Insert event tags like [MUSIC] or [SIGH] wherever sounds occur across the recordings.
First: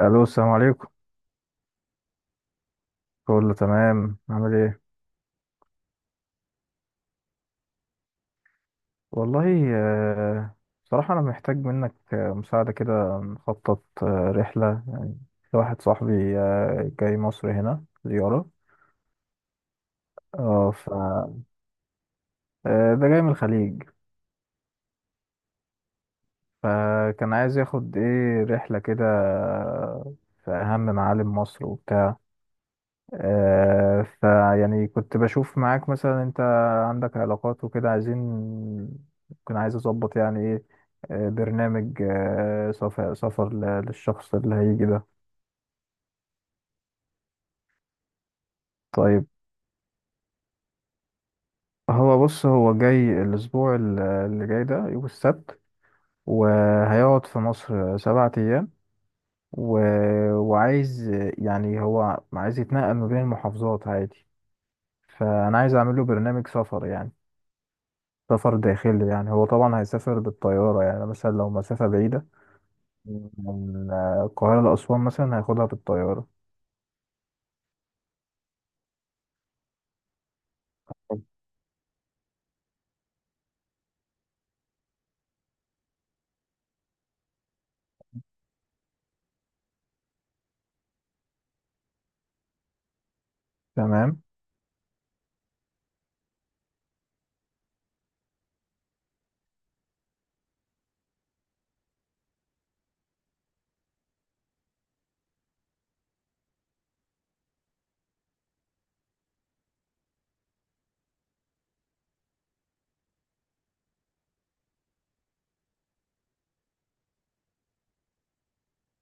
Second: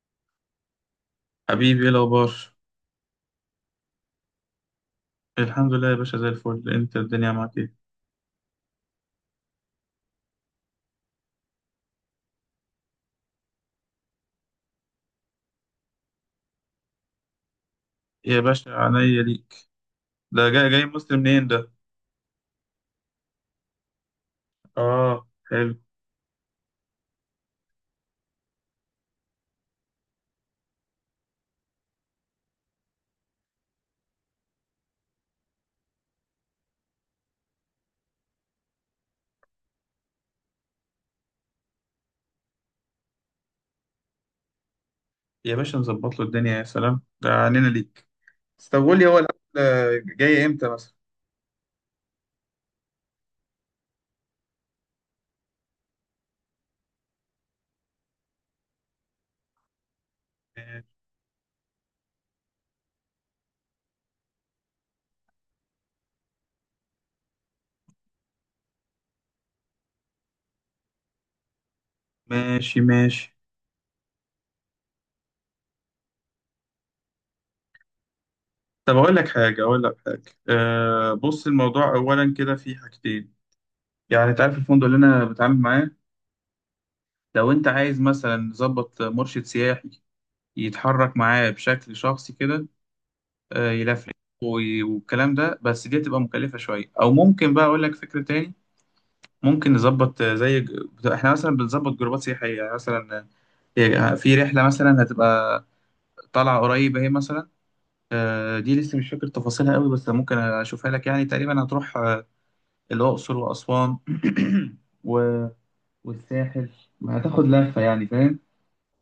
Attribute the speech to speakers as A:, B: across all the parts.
A: الو، السلام عليكم.
B: حبيبي، ايه الاخبار؟
A: كله تمام؟ عامل ايه؟
B: الحمد لله يا باشا، زي الفل. انت الدنيا معاك ايه؟
A: والله بصراحة انا محتاج منك مساعدة كده، نخطط رحلة لواحد صاحبي جاي مصر هنا
B: يا
A: زيارة.
B: باشا، عينيا ليك. ده جاي
A: اه
B: جاي مصر منين ده؟
A: ده جاي من الخليج.
B: اه، حلو.
A: فكان عايز ياخد ايه رحلة كده، في اهم معالم مصر وبتاع. فيعني كنت بشوف معاك، مثلا انت عندك علاقات وكده، عايزين، كنت عايز اظبط يعني ايه، برنامج سفر سفر للشخص اللي هيجي ده.
B: يا باشا نظبط له الدنيا، يا سلام، ده عنينا ليك. طب قول لي، هو
A: طيب،
B: الاكل جاي امتى مثلا؟
A: هو بص، هو جاي الاسبوع اللي جاي ده، يوم السبت، وهيقعد في مصر 7 ايام و... وعايز، يعني هو عايز يتنقل ما بين المحافظات عادي، فانا عايز اعمل له برنامج سفر يعني سفر داخلي. يعني هو طبعا هيسافر بالطيارة، يعني مثلا لو مسافة بعيدة
B: ماشي ماشي.
A: من القاهرة لأسوان مثلا هياخدها بالطيارة.
B: طب اقول لك حاجه. بص، الموضوع اولا كده في حاجتين. يعني انت عارف الفندق اللي انا بتعامل معاه. لو انت عايز مثلا نظبط مرشد سياحي يتحرك معاه بشكل شخصي كده، يلفلف
A: تمام.
B: والكلام ده. بس دي هتبقى مكلفة شوية، أو ممكن بقى أقول لك فكرة تاني. ممكن نظبط، إحنا مثلا بنظبط جروبات سياحية، يعني مثلا، في رحلة مثلا هتبقى طالعة قريبة هي، مثلا، دي لسه مش فاكر تفاصيلها قوي، بس ممكن أشوفها لك. يعني تقريبا هتروح، الأقصر وأسوان [CLEARS THROAT] و... والساحل. هتاخد لفة، يعني فاهم،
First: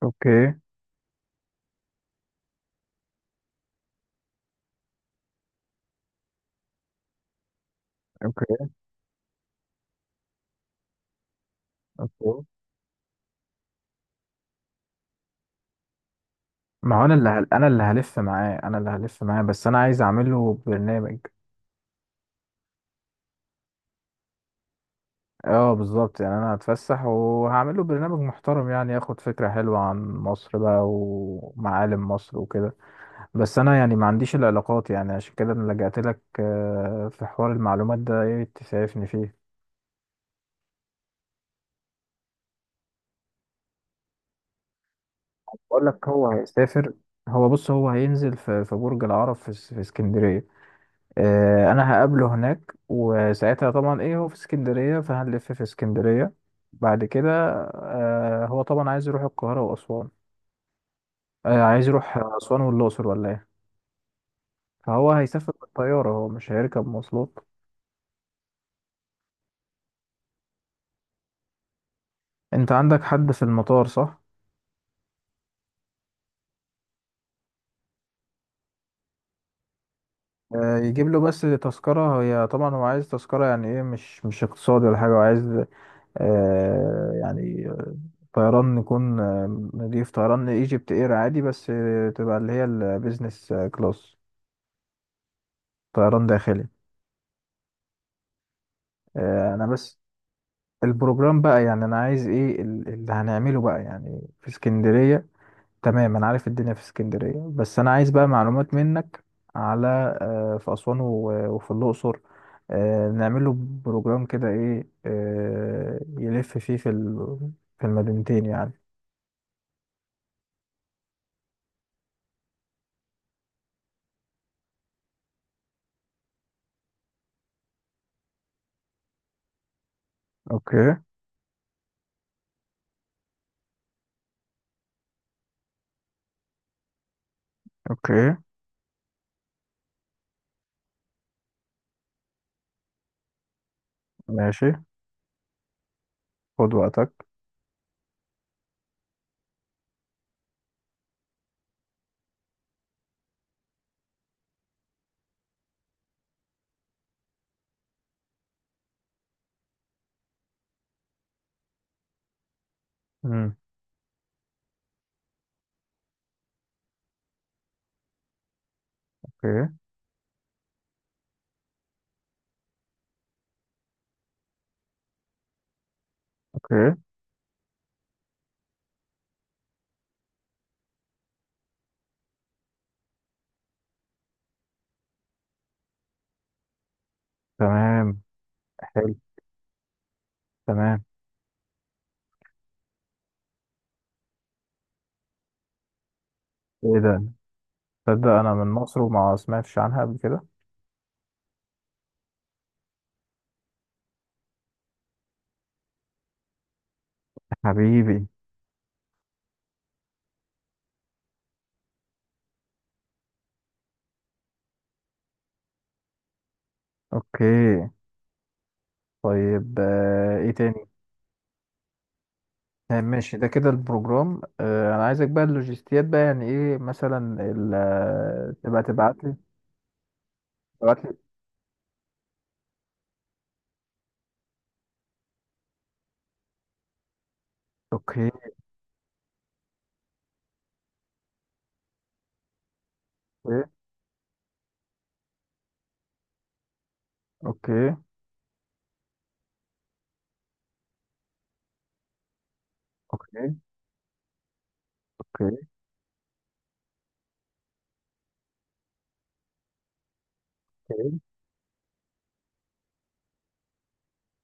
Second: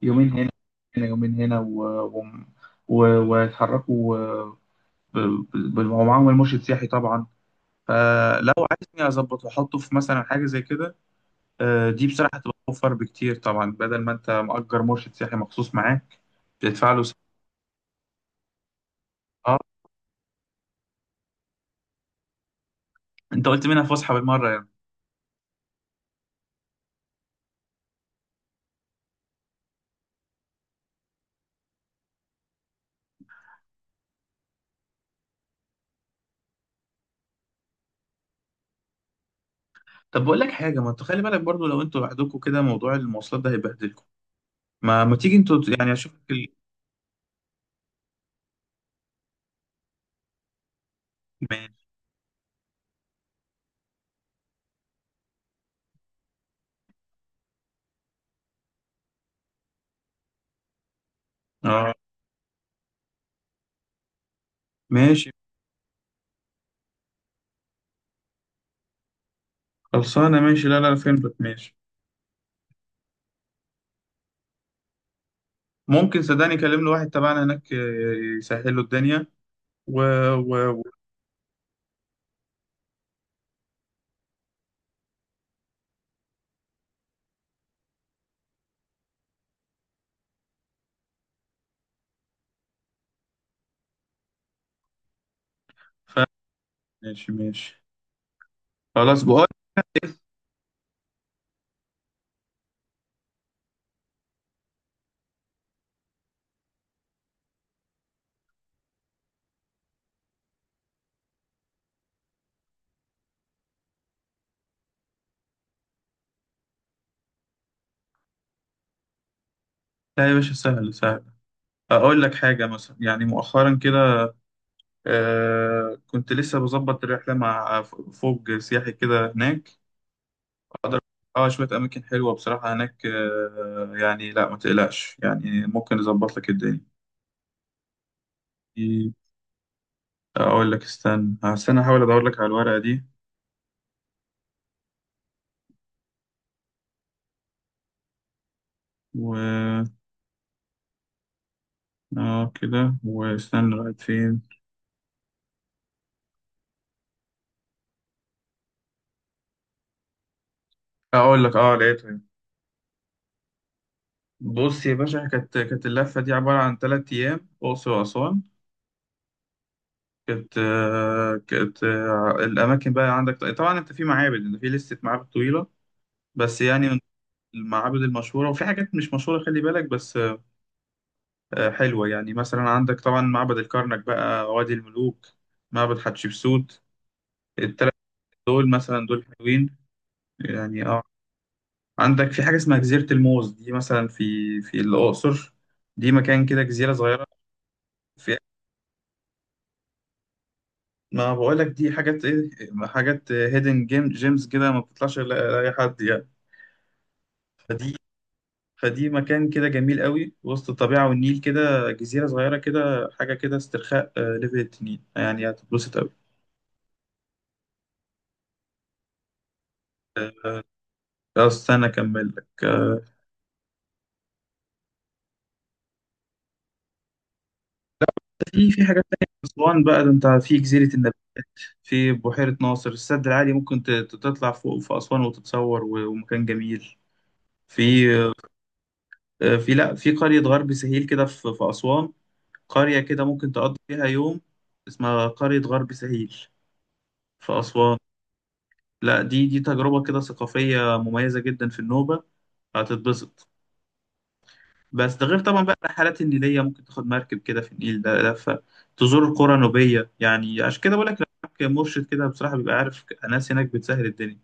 B: يومين هنا.
A: اوكي.
B: هنا يومين هنا و... و... ويتحركوا، ومعاهم المرشد السياحي طبعا. فلو
A: اوكي.
B: عايزني اظبط واحطه في مثلا حاجه زي كده، دي بصراحه
A: أوكي.
B: هتبقى اوفر بكتير طبعا، بدل ما انت مأجر مرشد سياحي مخصوص معاك، بتدفع
A: ما
B: له
A: هو أنا اللي أنا اللي هلف معاه، أنا اللي هلف معاه،
B: اه.
A: بس أنا عايز أعمل له برنامج.
B: انت قلت منها فسحه بالمره يعني.
A: اه، بالظبط، يعني أنا هتفسح وهعمل له برنامج محترم، يعني ياخد فكرة حلوة عن مصر بقى ومعالم مصر وكده. بس أنا يعني ما عنديش العلاقات، يعني عشان كده أنا لجأت لك. في حوار المعلومات ده، إيه تسعفني فيه؟
B: طب بقول لك حاجه، ما انت خلي بالك برضو، لو انتوا لوحدكم كده موضوع المواصلات ده هيبهدلكم. ما تيجي انتوا،
A: بقول
B: يعني
A: لك هو
B: اشوفك
A: هيسافر. هو بص، هو هينزل في برج العرب، في في اسكندرية.
B: ماشي.
A: انا هقابله هناك وساعتها طبعا ايه، هو في اسكندرية فهنلف في اسكندرية. بعد كده هو طبعا عايز يروح القاهرة وأسوان. عايز
B: اه
A: يروح أسوان والأقصر ولا ايه؟ فهو
B: ماشي.
A: هيسافر بالطيارة، هو مش هيركب مواصلات.
B: خلصانه ماشي، لا لا لا، فهمتك ماشي.
A: انت عندك حد في المطار، صح؟
B: ممكن، صدقني، كلمنا واحد تبعنا هناك، يسهل له الدنيا و... و... و...
A: يجيب له بس تذكرة، هي طبعا هو عايز تذكرة يعني ايه، مش اقتصادي ولا حاجة، هو عايز يعني طيران، نكون نضيف طيران ايجيبت اير عادي، بس تبقى اللي هي البيزنس كلاس،
B: ف...
A: طيران داخلي.
B: ماشي ماشي. خلاص بقول،
A: انا بس البروجرام بقى يعني، انا عايز ايه اللي هنعمله بقى، يعني في اسكندرية تمام انا عارف الدنيا في اسكندرية، بس انا عايز بقى معلومات منك على في اسوان وفي الاقصر. نعمله بروجرام كده ايه، يلف فيه في في المدينتين يعني.
B: لا يا باشا، سهل سهل. اقول لك حاجه، مثلا يعني مؤخرا كده كنت لسه بظبط رحله مع فوج سياحي كده هناك.
A: اوكي.
B: اه، شويه اماكن حلوه بصراحه هناك، يعني لا ما تقلقش، يعني ممكن نظبط لك الدنيا.
A: اوكي.
B: اقول لك استنى استنى، احاول ادور لك على الورقه دي.
A: ماشي، خد وقتك.
B: و اه كده، واستنى لغايه فين. اقول لك، اه، لقيتها.
A: امم.
B: بص يا باشا، كانت اللفه دي عباره عن 3 ايام اقصر واسوان.
A: اوكي.
B: كانت الأماكن بقى عندك طبعا، أنت في معابد، أنت في لستة معابد طويلة، بس يعني
A: اوكي.
B: من المعابد المشهورة وفي حاجات مش مشهورة، خلي بالك بس، حلوة. يعني مثلا عندك طبعا معبد الكرنك بقى، وادي الملوك، معبد حتشبسوت، التلات
A: تمام.
B: دول مثلا،
A: حلو.
B: دول حلوين يعني، اه.
A: تمام.
B: عندك في حاجة اسمها جزيرة الموز، دي مثلا في الأقصر. دي مكان كده، جزيرة
A: ايه ده؟
B: صغيرة
A: تصدق
B: في.
A: انا من مصر وما سمعتش عنها قبل كده.
B: ما بقولك دي حاجات، ايه، حاجات هيدن جيم جيمز كده، ما بتطلعش لأي حد يعني. فدي
A: حبيبي.
B: فدي مكان كده جميل قوي، وسط الطبيعة والنيل، كده جزيرة صغيرة، كده حاجة كده استرخاء، ليفل التنين، يعني هتتبسط قوي.
A: اوكي. طيب ايه تاني؟
B: استنى أكمل لك،
A: ماشي، ده كده البروجرام. انا عايزك بقى اللوجيستيات بقى يعني، ايه مثلا
B: في
A: تبقى
B: في حاجات
A: تبعت
B: تانية
A: لي
B: في أسوان بقى. ده أنت في جزيرة
A: تبعت
B: النبات،
A: لي.
B: في بحيرة ناصر، السد العالي، ممكن تطلع فوق في أسوان وتتصور، ومكان جميل في،
A: اوكي.
B: آه، في لا في قرية غرب سهيل كده، في أسوان. قرية كده ممكن
A: اوكي.
B: تقضي فيها يوم، اسمها قرية غرب سهيل في
A: اوكي.
B: أسوان. لا، دي دي تجربة كده ثقافية مميزة جدا في النوبة، هتتبسط.
A: اوكي.
B: بس ده غير طبعا بقى الرحلات النيلية، ممكن تاخد مركب كده في النيل، ده لفة تزور القرى النوبية. يعني عشان كده بقول لك،
A: اوكي.
B: لو معاك مرشد كده بصراحة، بيبقى عارف ناس هناك بتسهل الدنيا.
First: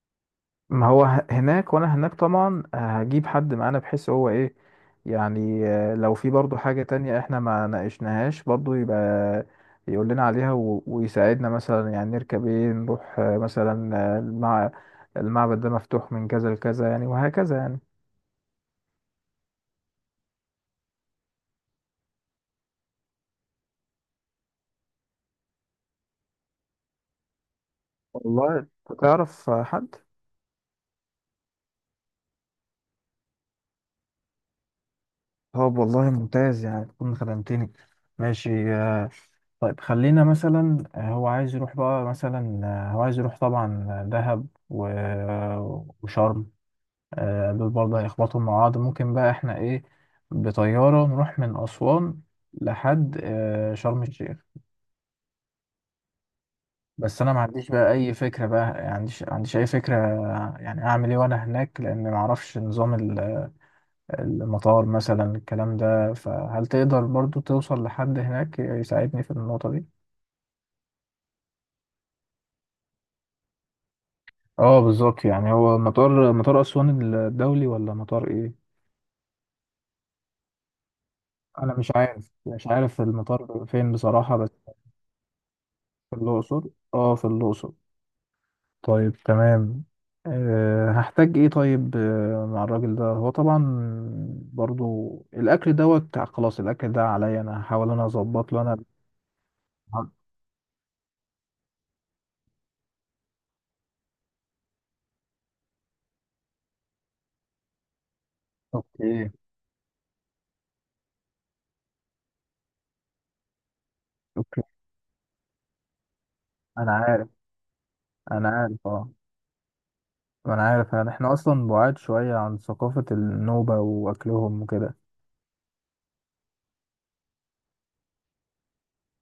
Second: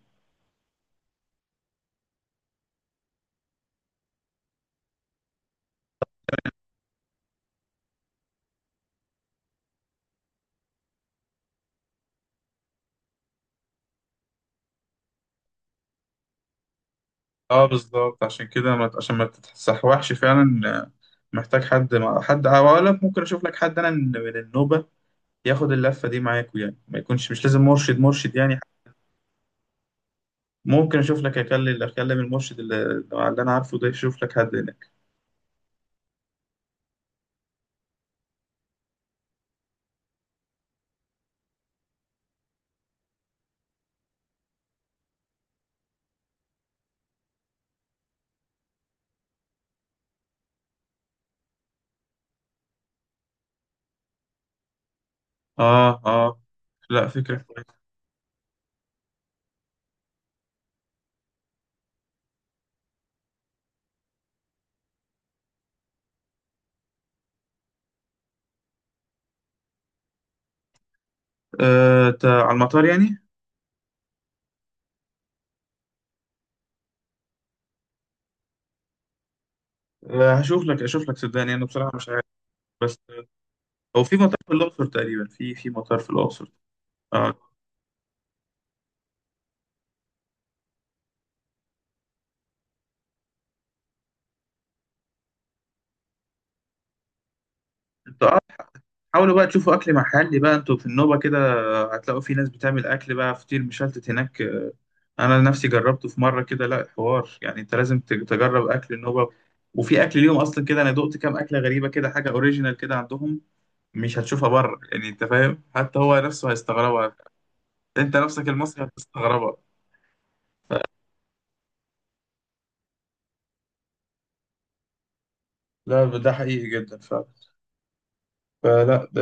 A: ما هو هناك، وانا هناك طبعا هجيب حد معانا، بحيث هو ايه يعني لو في برضو حاجة تانية احنا ما ناقشناهاش، برضو يبقى يقول لنا عليها ويساعدنا، مثلا يعني نركب ايه نروح مثلا المعبد ده مفتوح من كذا لكذا يعني، وهكذا
B: اه
A: يعني.
B: بالظبط، عشان ما تتسحوحش فعلا، محتاج حد، مع حد، او اقول لك ممكن اشوف لك حد انا من النوبه، ياخد اللفه دي معاكوا، يعني ما يكونش مش لازم مرشد يعني.
A: والله، تعرف حد؟
B: ممكن اشوف لك، اكلم المرشد اللي انا عارفه ده، يشوف لك حد هناك.
A: طب والله ممتاز، يعني تكون خدمتني. ماشي طيب خلينا مثلا هو عايز يروح بقى مثلا هو عايز يروح طبعا دهب وشرم. دول برضه هيخبطهم مع بعض، ممكن بقى احنا ايه بطيارة نروح من أسوان لحد شرم الشيخ.
B: اه اه. لا،
A: بس انا
B: فكرة
A: ما عنديش
B: كويسة.
A: بقى اي فكرة بقى، يعني عنديش اي فكرة، يعني اعمل ايه وانا هناك، لان ما اعرفش نظام المطار مثلا، الكلام ده. فهل تقدر برضو توصل لحد هناك يساعدني في النقطة دي؟
B: على المطار يعني.
A: اه، بالظبط، يعني هو مطار، مطار أسوان الدولي ولا مطار ايه؟
B: آه هشوف لك اشوف لك، صدقني، انا
A: أنا
B: بصراحة
A: مش
B: مش عارف.
A: عارف، مش
B: بس،
A: عارف المطار فين
B: هو في مطار
A: بصراحة، بس
B: في الأقصر تقريبا، في مطار في
A: في
B: الأقصر.
A: الأقصر. اه، في
B: اه.
A: الأقصر. طيب تمام. أه، هحتاج ايه طيب مع الراجل ده هو طبعا برضو الأكل. دوت خلاص. الأكل ده عليا، أنا هحاول أنا
B: انت،
A: أظبط له أنا.
B: حاولوا بقى تشوفوا اكل محلي بقى، انتوا في النوبة كده، هتلاقوا في ناس بتعمل اكل بقى، فطير مشلتت هناك، آه. انا نفسي جربته في مرة كده، لا حوار، يعني انت لازم تجرب اكل النوبة.
A: اوكي.
B: وفي اكل ليهم اصلا كده، انا دقت كام اكلة غريبة كده، حاجة اوريجينال كده عندهم، مش هتشوفها
A: اوكي.
B: بره يعني، انت فاهم، حتى هو نفسه
A: انا
B: هيستغربها.
A: عارف.
B: انت نفسك
A: انا عارف.
B: المصري
A: اه،
B: هتستغربها.
A: ما انا عارف يعني، احنا اصلا بعاد شوية عن ثقافة النوبة واكلهم وكده.
B: لا، ده حقيقي جدا فعلا. فلا ده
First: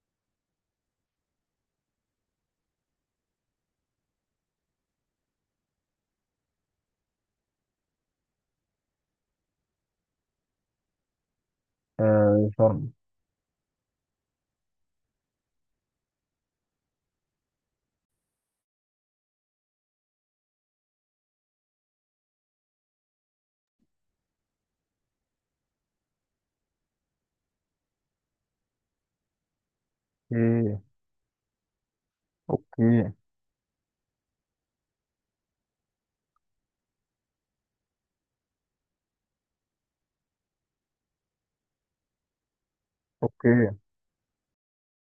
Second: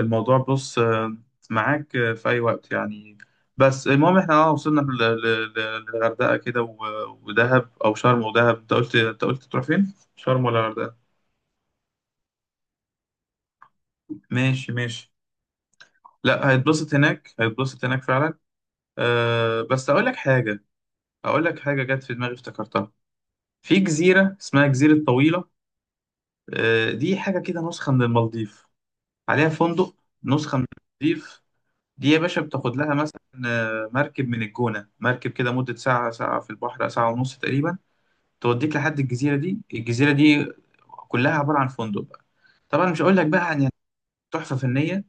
B: الموضوع، بص، معاك في اي وقت يعني. بس المهم احنا، اه، وصلنا للغردقه كده ودهب او شرم ودهب. انت قلت تروح فين، شرم ولا الغردقه؟
A: آه شرم،
B: ماشي ماشي. لا، هيتبسط هناك، هيتبسط هناك فعلا. أه، بس اقول لك حاجه جت في دماغي افتكرتها. في جزيره اسمها جزيره طويله. دي حاجه كده نسخه من المالديف، عليها فندق. نسخه من
A: ايه؟
B: المالديف. دي يا باشا بتاخد لها
A: اوكي.
B: مثلا، مركب من الجونة، مركب كده مدة ساعة، ساعة في البحر، ساعة ونص تقريبا، توديك لحد الجزيرة دي كلها عبارة عن فندق بقى، طبعا مش هقول لك بقى عن،
A: اوكي.
B: يعني، تحفة فنية.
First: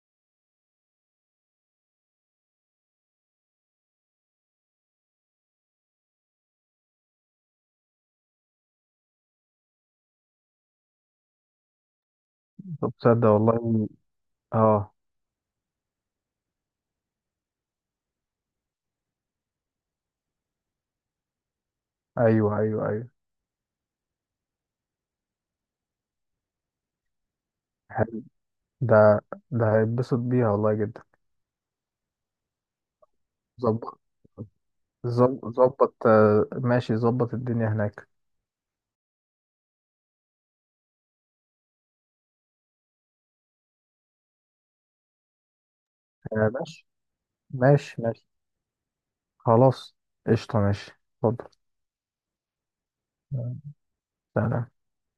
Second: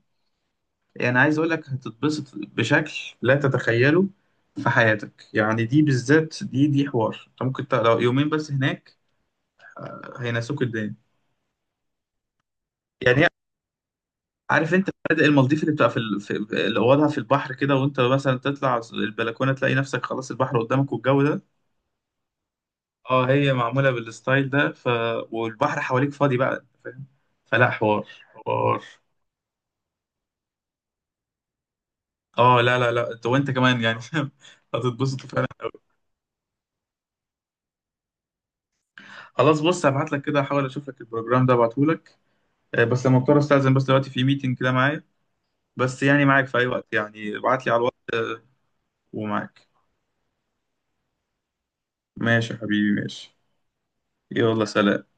B: يعني عايز اقول لك هتتبسط بشكل لا تتخيله في حياتك. يعني دي بالذات، دي حوار، انت ممكن لو يومين بس هناك، هينسوك الدنيا.
A: طب
B: يعني
A: تصدق والله.
B: عارف انت
A: اه،
B: فنادق المالديف اللي بتبقى في اللي اوضها في البحر كده، وانت مثلا تطلع البلكونه تلاقي نفسك خلاص، البحر قدامك والجو ده،
A: ايوه ايوه ايوه،
B: اه، هي معمولة بالستايل ده. والبحر حواليك فاضي بقى، فاهم؟ فلا حوار،
A: حلو.
B: حوار.
A: ده ده هيتبسط بيها والله جدا.
B: اه، لا لا لا، انت، وانت كمان يعني
A: ظبط.
B: فاهم، [LAUGHS] هتتبسط فعلا.
A: ظبط ماشي، ظبط الدنيا هناك.
B: خلاص بص، هبعت لك كده، احاول اشوف لك البروجرام ده ابعته لك. بس لما اضطر استاذن، بس دلوقتي في ميتنج كده معايا. بس يعني معاك
A: آه
B: في اي
A: ماشي
B: وقت، يعني ابعت لي على الوقت
A: ماشي. ماشي
B: ومعاك.
A: خلاص. قشطة. ماشي. اتفضل.
B: ماشي يا حبيبي، ماشي.
A: آه،
B: يلا
A: سلام.
B: سلام.